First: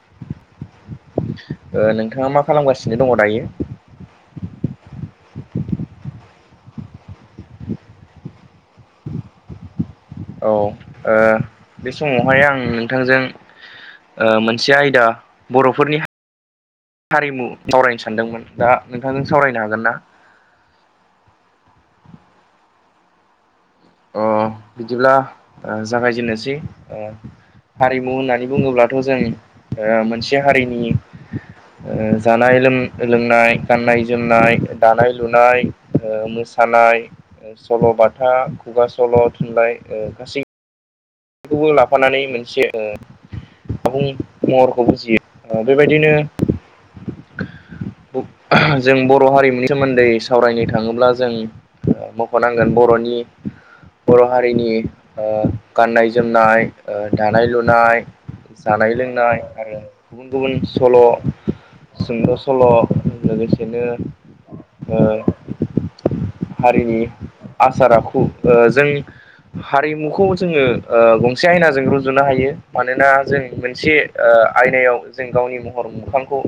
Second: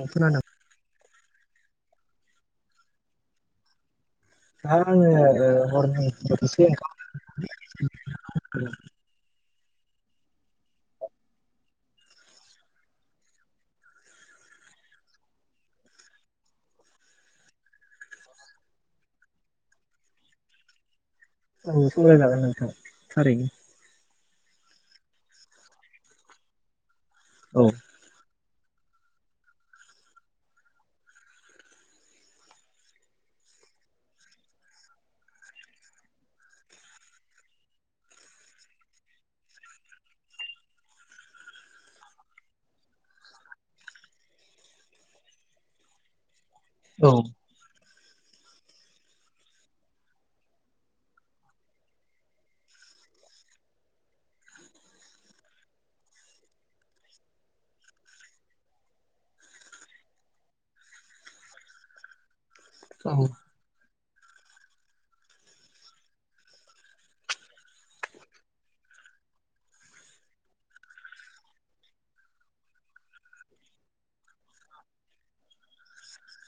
औ खानादों। ओ नोंथाङा मा खालामगासिनो दङ दायो? आङो हरनि खेबसे ओंखाम [inaudible] औ ओ बे समावहाय आं नोंथांजों ओ मोनसे आयदा बर'फोरनि हारिमु सावरायनो सानदोंमोन दा नोंथांजों सावरायनो हागोन ना? औ संलाय लागोन नोंथां थारैनो अ बिदिब्ला जागायजेनोसै औ हारिमु होननानै बुङोब्लाथ' जों मोनसे हारिनि ओ जानाय लों-लोंनाय गाननाय जोमनाय दानाय लुनाय ओ मोसानाय सल' बाथा खुगा सल' थुनलाइ ओ गासै बेखौबो लाफानानै मोनसे ओ आबुं महरखौ बुजियो बेबायदिनो औ। जों बर' हारिमुनि सोमोन्दै सावरायनो थाङोब्ला जों मख'नांगोन बर'नि बर' हारिनि गाननाय जोमनाय दानाय लुनाय जानाय लोंनाय आरो गुबुन गुबुन सल' सुंद' सल' औ लोगोसेनो हारिनि आसार आखु ओ जों हारिमुखौ जोङो ओ गंसे आयनाजों रुजुनो हायो मानोना जों मोनसे ओ आयनायाव जों गावनि महर मोखांखौ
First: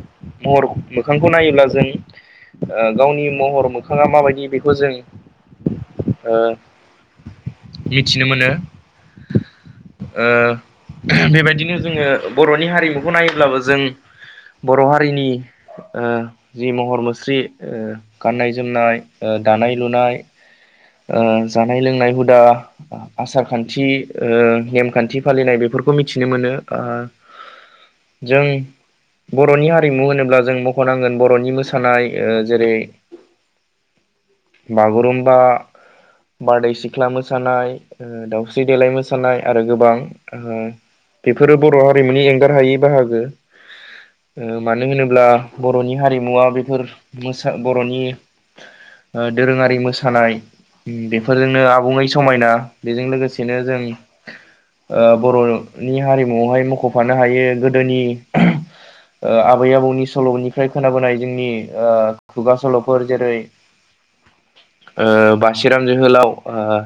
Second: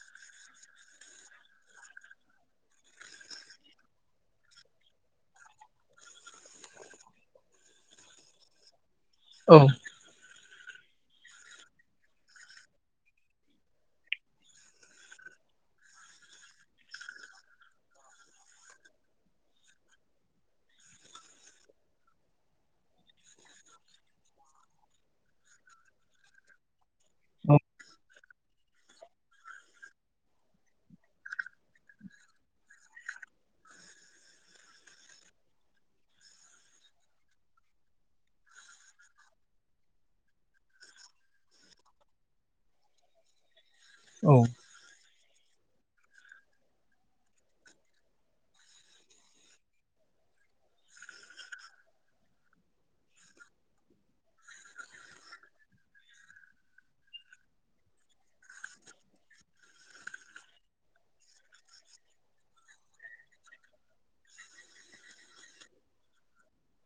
महर मोखांखौ नायोब्ला जों ओ गावनि महर मोखाङा माबायदि बेखौ जों ओ मिथिनो मोनो औ। ओ बेबायदिनो जोङो बर'नि हारिमुखौ नायोब्लाबो जों बर' हारिनि ओ जि महर मुस्रि ओ गाननाय जोमनाय ओ दानाय लुनाय ओ जानाय लोंनाय हुदा आसार खान्थि ओ नेमखान्थि फालिनाय बेफोरखौ मिथिनो मोनो। ओ जों बर'नि हारिमु होनोब्ला जों मख'नांगोन बर'नि मोसानाय ओ जेरै बागुरुमबा, बारदै सिख्ला मोसानाय ओ दाउ स्रि देलाय मोसानाय आरो गोबां बेफोरो बर' हारिमुनि एंगार हायि बाहागो। औ ओ मानो होनोब्ला बर'नि हारिमुवा बेफोर मोसा बर'नि ओ दोरोङारि मोसानाय बेफोरजोंनो आबुङै समायना बेजों लोगोसे बिदिनो जों ओ बर'नि हारिमुआवहाय मख'फानो हायो गोदोनि ओ आबै आबौनि सल'निफ्राय खोनाबोनाय जोंनि ओ खुगा सल'फोर जेरै ओ बासिराम जोहोलाव ओ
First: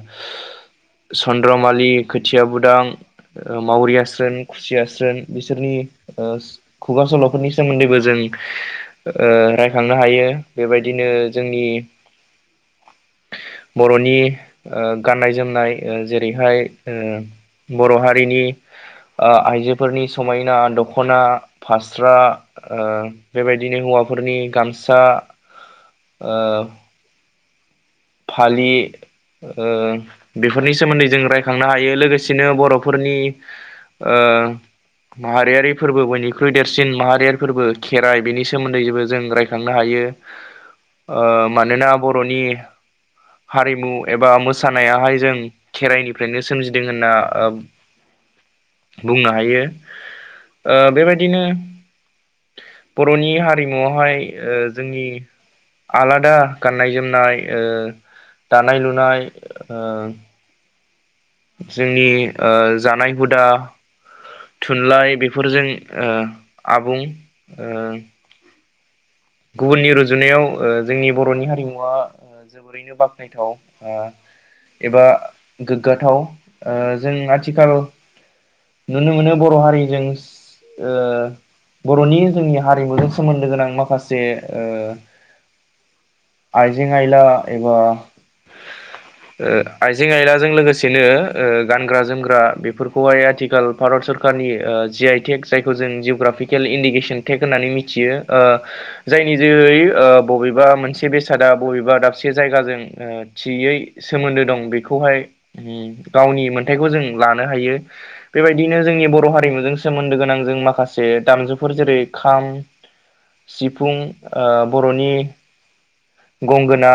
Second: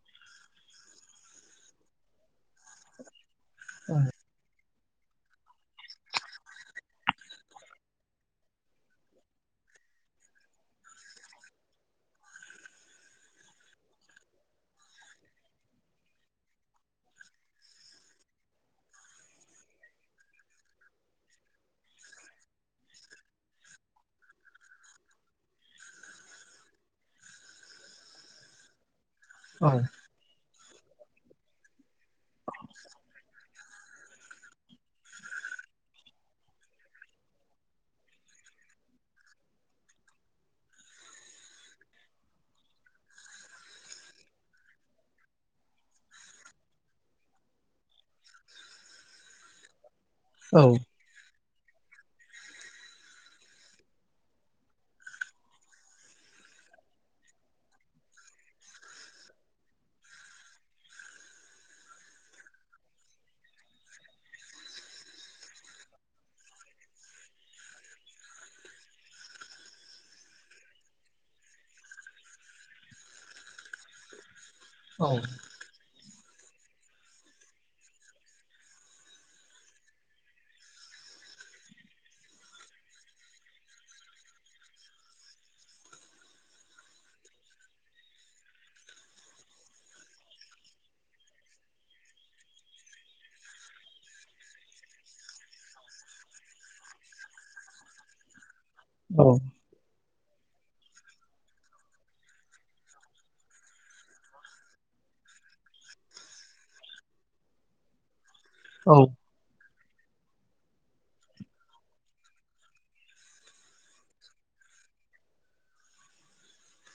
चन्द्रमालि, खोथिया बुदां, मावरियास्रोन, खुसियास्रोन बिसोरनि ओ खुगा सल'फोरनि सोमोन्दैबो जों ओ रायखांनो हायो बेबायदिनो जोंनि बर'नि ओ गाननाय जोमनाय जेरैहाय ओ बर' हारिनि ओ आइजोफोरनि समायना दख'ना फास्रा ओ बेबायदिनो हौवाफोरनि गामसा ओ फालि ओ बेफोरनि सोमोन्दै जों रायखांनो हायो लोगोसेनो बर'फोरनि ओ माहारियारि फोर्बो बयनिख्रुइ देरसिन माहारियारि फोरबो खेराइ बेनि सोमोन्दै जेबो जों राय खांनो हायो। ओ मानोना बर'नि हारिमु एबा मोसानायाहाय जों खेराइनिफ्रायनो सोमजिदों होनना ओ बुंनो हायो। औ ओ बेबायदिनो बर'नि हारिमुआवहाय ओ जोंनि आलादा गाननाय जोमनाय ओ दानाय लुनाय ओ जोंनि ओ जानाय हुदा थुनलाइ बेफोरजों ओ आबुं ओ गुबुननि रुजुनायाव ओ जोंनि बर'नि हारिमुवा जोबोरैनो बाखनायथाव ओ एबा गोग्गाथाव जों आथिखाल नुनो मोनो बर' हारिजों ओ बर'नि जोंनि हारिमुजों सोमोन्दो गोनां माखा जे ओ आइजें आयला एबा [inaudible] ओ आइजें आइलाजों लोगोसेनो ओ गानग्रा जोमग्रा बेफोरखौहाय आथिखाल भारत सर खारनि जि आइ टेक जायखौ जों जुग्राफिकेल इन्डिकेसन टेक होननानै मिथियो ओ जायनि जोहै ओ बबेबा मोनसे बेसादा बबेबा दाबसे जायगाजों ओ थियै सोमोन्दो दं बेखौहाय उम गावनि मोनथाइखौ जों लानो हायो बेबायदिनो जोंनि बर' हारिमुजों सोमोन्दो गोनां जों माखासे दामजुफोर जेरै खाम सि फुं ओ बर'नि गंगोना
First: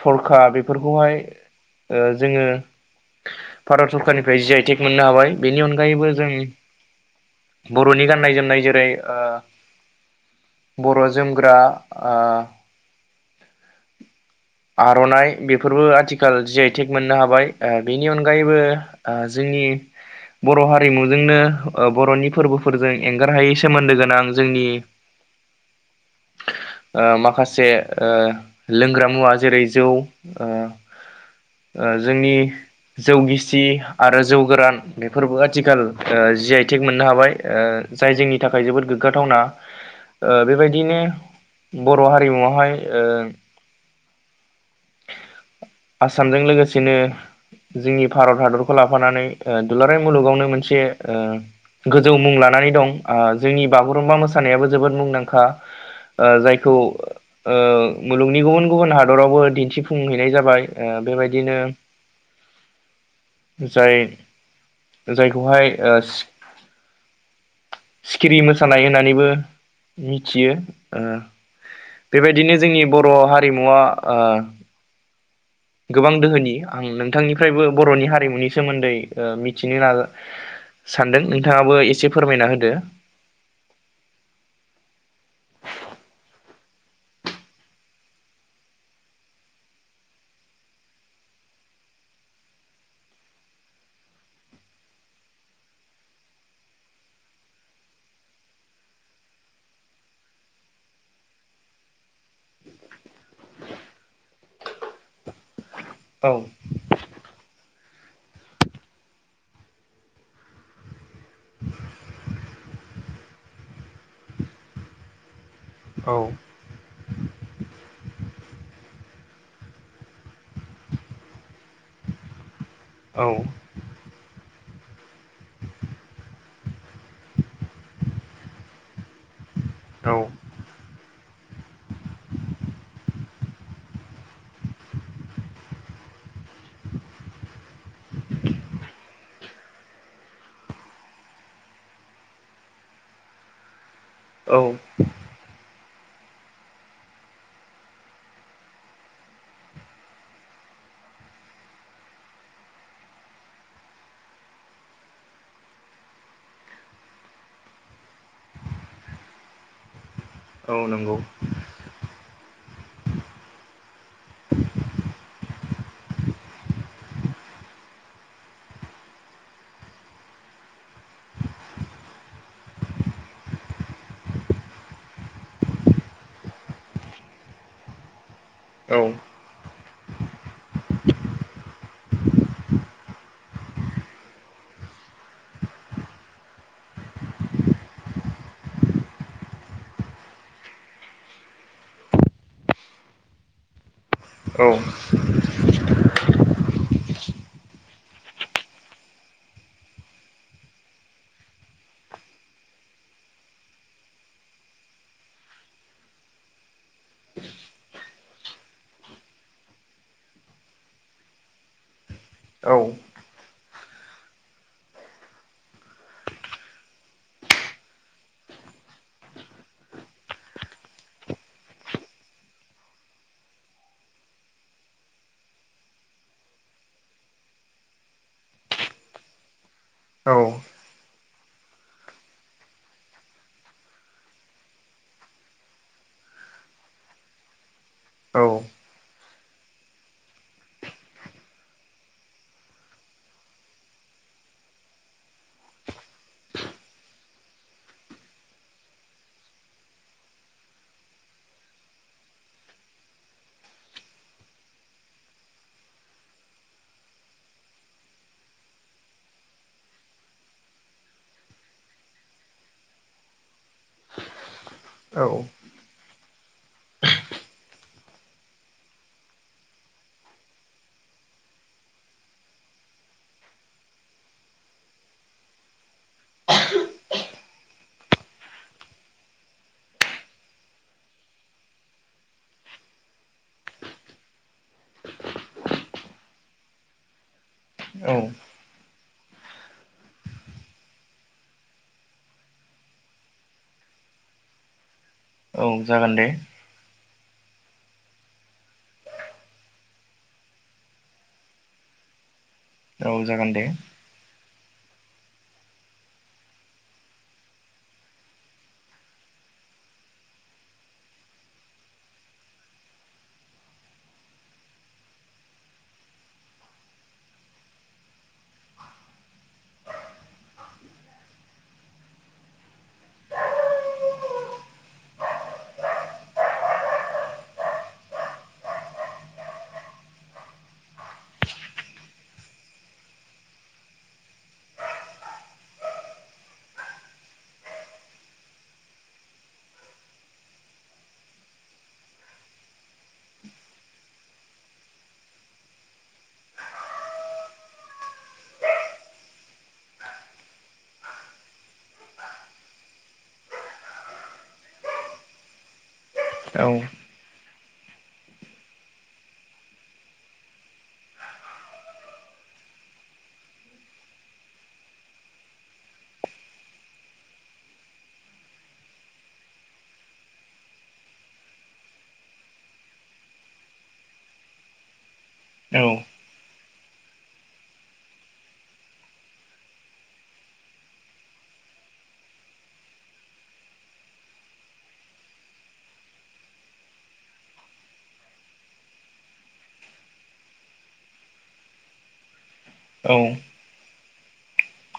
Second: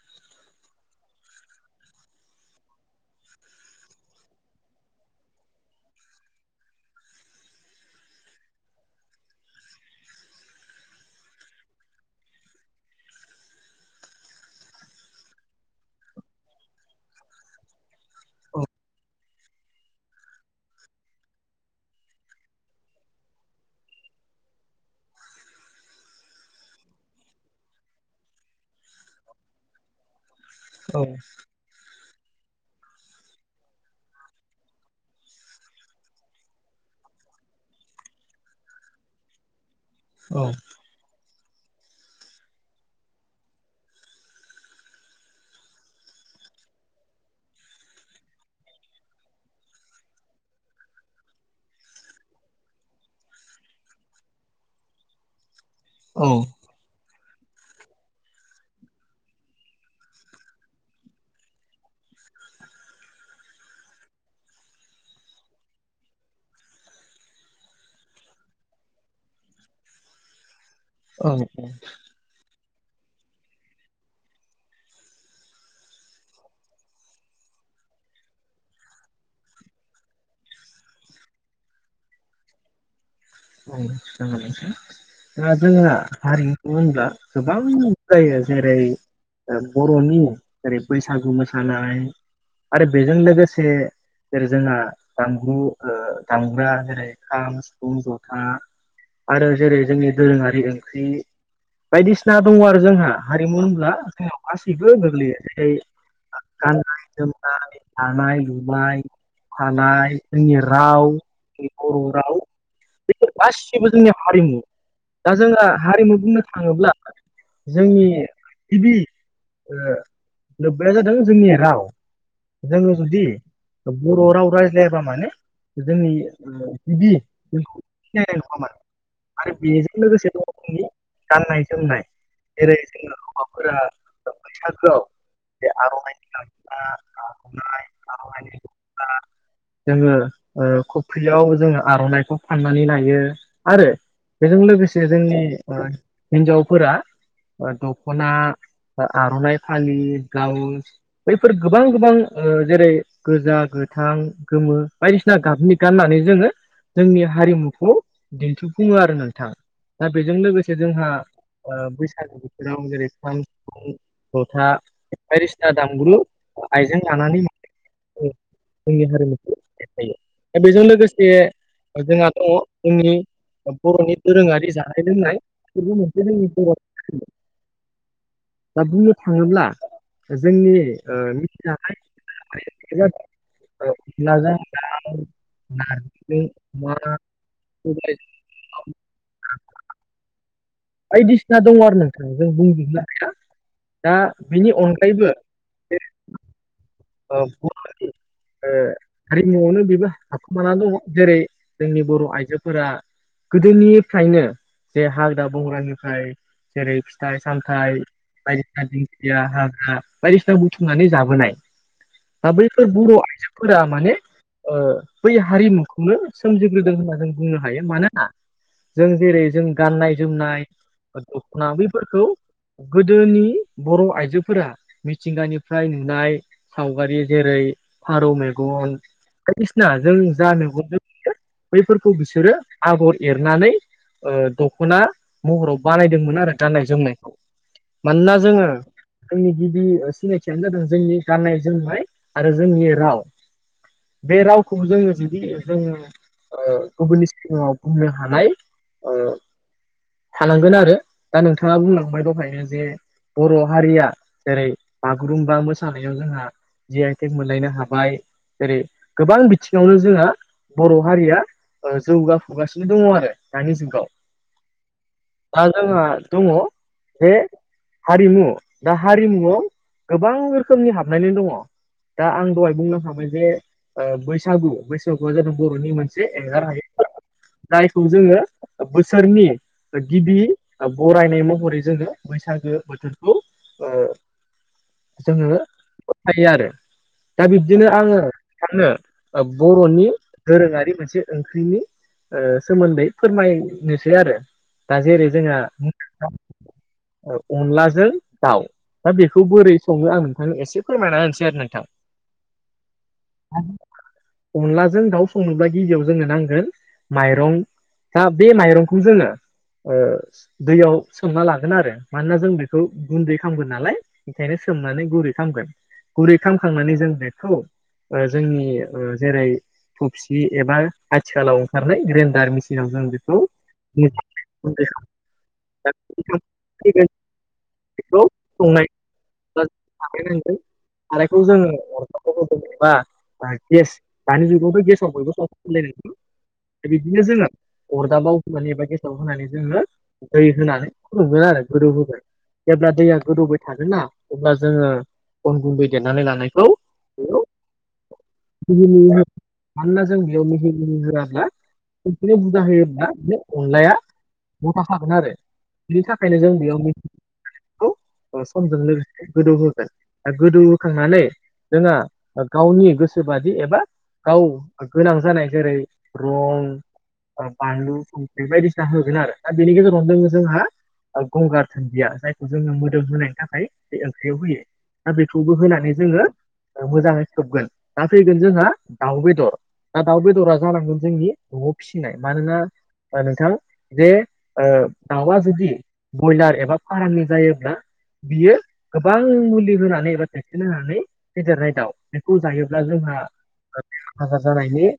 थरखा बेफोरखौहाय ओ जोङो भारत सरकारनिफ्राय जि आइ टेग मोननो हाबाय बेनि अनगायैबो जों बर'नि गाननाय जोमनाय जेरै ओ बर' जोमग्रा ओ [inaudible] आर'नाइ बेफोरबो आथिखाल जि आइ टेग मोननो हाबाय ओ बेनि अनगायैबो ओ जोंनि बर' हारिमुजोंनो ओ बर'नि फोरबोफोरजों एंगार हायै सोमोन्दो गोनां जोंनि ओ माखा से ओ लोंग्रा मुवा जेरै जौ ओ ओ जोंनि जौ गिसि आरो जौ गोरान बेफोरबो आथिखाल ओ जि आइ टेग मोननो हाबाय जाय जोंनि थाखाय जोबोद गोग्गाथावना ओ बेबायदिनो बर' हारिमुवावहाय ओ आसामजों लोगोसेनो जोंनि भारत हादरखौ लाफानानै ओ दुलाराय मुलुगावनो मोनसे ओ गोजौ मुं लानानै दं आ जोंनि बागुरुमबा मोसानायाबो जोबोद मुंदांखा औ ओ जायखौ ओ मुलुगनि गुबुन गुबुन हादरावबो दिन न्थिफुंहैनाय जाबाय ओ बेबायदिनो जाय जायखौहाय ओ सि सिखिरि मोसानाय होननानैबो मिथियो। ओ जागोन बेबायदिनो जोंनि बर' हारिमुवा ओ गोबां दोहोनि आं नोंथांनिफ्रायबो बर'नि हारिमुनि सोमोन्दै ओ मिथिनो नाजा सानदों नोंथाङाबो एसे फोरमायना होदो औ जागोन नोंथां दा जोंहा हारिखौ होनब्ला गोबां जायो जेरै ओ बर'नि जेरै बैसागु मोसानाय आरो बेजों लोगोसे जेरै जोंहा दामग्रु ओ दामग्रा जेरै खाम सिफुं ज था आरो जेरै जोंनि दोरोङारि ओंख्रि बायदिसिना दङ आरो जोंहा हारिमु होनब्ला जोंनाव गासैबो गोग्लैयो जेरै औ गानाय जोमनाय दानाय लुबाय थानाय जोंनि राव बर' राव बेफोर गासिबो जोंनि हारिमु दा जोना हारिमु औ बुंनो थाङोब्ला जोंनि गिबि ओ लोब्बाया जादों जोंनि राव जोङो जुदि औ बर' राव रायज्लायाबा माने जोंनि गिबि सिनायनाय नङामोन आरो बेजों लोगोसे औ दङ जोंनि गाननाय-जोमनाय जेरै जोङो हौवाफोरा बैसागोआव बे आर'नाय लाबा आर'नाय आर'नायनि जोङो ओ खफ्रियाव जोङो आर'नाइखौ फाननानै नाय थायो आरो औ बेजों लोगोसे जोंनि ओ हिनजावफोरा ओ दख'ना आर'नाइ फालि ब्लाउस बैफोर गोबां गोबां ओ जेरै गोजा गोथां गोमो बायदिसिना गाबनि गाननानै जोङो जोंनि हारिमु खौ दिन्थिफुङो आरो नोंथां दा बेजों लोगोसे औ जोंहा नंगौ ओ बैसागु बोथोराव जेरै खाम जथा बायदिसिना दामग्रु आइजें लानानै जोंनि हारिमुखौ थायो दा बेजों लोगोसे जोंहा दङ। जोंनि बर'नि दोरोङारि जानाय-लोंनाय बेफोरबो मोनसे जोंनि बर' [unintelligible] दा बुंनो थाङोब्ला जोंनि ओ मिथिजानाय [unintelligible] [unintelligible] बायदिसिना दङ आरो नोंथां जों बुंजोबनो हाया दा औ बेनि अनगायैबो ओ बर' रावनि ओ हारिमुआवनो बेबो हाबखुमानानानै दङ जेरै जोंनि बर' आइजोफोरा गोदोनिफ्रायनो जे हाग्रा-बंग्रानिफ्राय जेरै फिथाइ-सामथाइ बायदिसिना दिंखिया हाग्रा बायदिसिना बुथुमनानै जाबोनाय। दा बैफोर बर' आइजोफोरा माने ओ बै हारिमुखौनो सोमजिग्रोदों होनना जों बुंनो हायो मानोना जों जेरै जों गाननाय-जोमनाय दखना बेैफोरखौ गोदोनि बर' आइजोफोरा मिथिंगानिफ्राय नुनाय सावगारि जेरै फारौ मेगन बायदिसिना जों औ जा मेगनजों बैफोरखौ बिसोरो आगर एरनानै ओ दख'ना महराव बानायदोंमोन आरो गाननाय-जोमनायखौ मानोना औ जोङो जोंनि गिबि सिनायथियानो जादों जोंनि गाननाय जोमनाय आरो जोंनि राव बे रावखौ जोङो जुदि जोङो ओ गुबुननि सिगाङाव बुंनो हानाय ओ थानांगोन आरो दा नोंथाङा बुंलांबाय दहायनो जे बर' हारिया जेरै बागुरुम्बा मोसानायाव जोंहा जि आइटेक मोनलायनो हाबाय जेरै गोबां बिथिङावनो जोंहा बर' हारिया ओ जौगाफुगासिनो दङ आरो दानि जुगाव। औ दा जोंहा दङ बे हारिमु दा हारिमुआव गोबां रोखोमनि हाबनानै दङ। दा आं दहाय बुंलांखांबाय जे ओ बैसागु बैसागुआ जादों बर'नि मोनसे एंगार हायै फोरबो। जायखौ जोङो बोसोरनि गिबि बरायनाय महरै जोङो बैसागो बोथोरखौ ओ जोङो फोथायो आरो दा बिब्दिनो औ आङो साननो ओ बर'नि दोरोङारि मोनसे ओंख्रिनि ओ सोमोन्दै फोरमायनोसै आरो दा जेरै जोंहा औ जागोन दे अनलाजों दाउ दा बेखौ बोरै सङनो आं नोंथांनो एसे फोरमायना होनसै आरो नोंथां राहुल जा गान्धी अनलाजों दाउ संनोब्ला गिबियाव जोंनो नांगोन माइरं दा बे माइरंखौ जोङो ओ दैयाव सोमना लागोन आरो मानोना जों बेखौ गुन्दै खालामामगोन नालाय ओंखायनो सो सोमनानै गुरै खालामगोन गुरै खालामखांनानै जों बेखौ ओ जोंनि ओ जेरै फफसि एबा आथिखालाव ओंखारनाय ग्रेन्डार मिसिनाव जों बेखौ [inaudible] [inaudible] बेखौ संनाय खारायोन खारायखौ जोङो अर [unintelligible] गेस दानि जगाव गे बिदिनो जोङो अरदाबाव होनोनानै एबा गेसाव होनानै जोङो दै होनानै फुदुंगोन आरो गोदौ होबाय जेब्ला दैया गोदौबाय थागोन ना अब्ला जोङो अन गुन्दै देरनानै लानायखौ बेयाव [unintelligible] मानोना जों बेयावनो [unintelligible] होग्रा आरोना बेखनो बुरजा होयोब्ला बे अनलाया गथा खागोन आरो बेनि थाख ओंखायनो जों औ बेयाव मिहि खामना लानायखौ समजों लोगोसे गोदौहोगोन गोदौ होखांनानै जोंआ गावनि गोसोबादि एबा गाव गोनां जानाय जेरै रं ओ बानलु बे बायदिसिना होगोन आरो दा बेनि गेजेरावनो दङ जोंहा ओ गंगार धोन्दिया जायखौ जोङो मोदोम होनायनि थाखाय बे ओंख्रियाव होयो दा बेखौबो औ होनानै जोङो मोजाङै खोबगोन दा फैगोन जोंहा दाउ बेदर दा दाउ बेदरा जालांगोन जोंनि न'आव फिसिनाय मानोना नोंथां जे दाउआ जुदि ब्रयलार एबा फारामनि जायोब्ला बियो गोबां मुलि होनानै एबा भेक्सिन होनानै फेदेरनाय दाउ बेखौ जायोब्ला औ जोंहा ओ बेराम आजार जानायनि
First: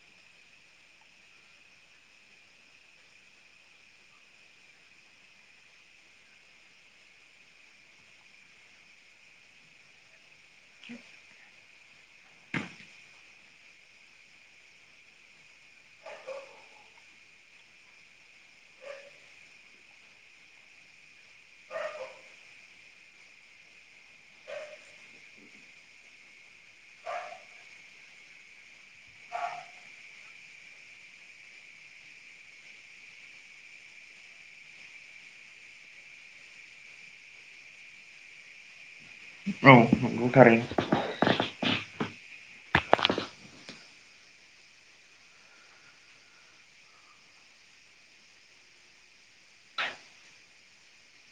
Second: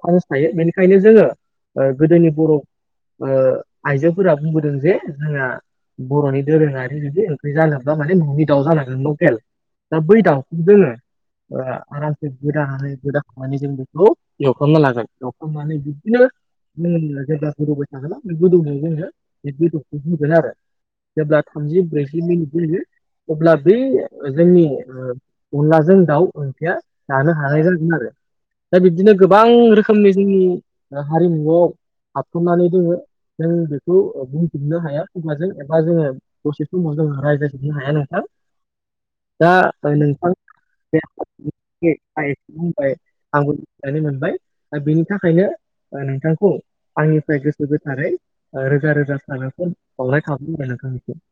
चान्स थायो बेनिखायनो जोङो गोदोनि बर' ओ आइजोफोरा बुंबोदों जे जोंहा बर'नि दोरोङारि जुदि ओंख्रि जानो बा माने न'नि दाउ जानांगोन लकेल दा बै दाउखौ जोङो ओ आरामसे गोदानानै गोदाखांनानै जों बेखौ एवफ्रामना लागोन एवखांनानै बिदिनो मलिया जेब्ला गोदौबाय थागोन ना बे गोदौनायाव जोङो बे गोदौखौ होगोन आरो जेब्ला थामजि ब्रैजि मिनिट होयो अब्ला बे जोंनि अनलाजों दाउ ओंख्रिया जानो हानाय जागोन आरो दा बिब्दिनो गोबां रोखोमनि जोंनि हारिमुआव हाबथ'नानै दोङो जों बेखौ बुंफिननो हाया खगाजों एबा जोङो दसे समाव जोङो राय नो हाया नोंथां दा नंगौ नोंथां थारैनो बे आं इखौ बुंबाय आंबो बुजिनानै मोनबाय दा बेनि थाखायनो ओ नोंथांखौ आंनिफ्राय गोसो गोथारै रोजा रोजा सागाखौ बावनाय थाबाय आरो नोंथांनिसिम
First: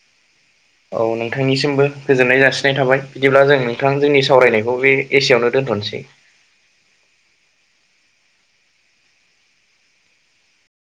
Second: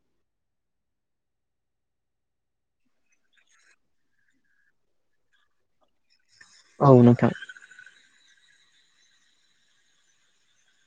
औ नोंथांनिसिमबो गोजोननाय जासिनाय थाबाय बिदिब्ला जों नोंथां जोंनि सावरायनायखौ बे एसेयावनो दोन्थ'नोसै औ नोंथां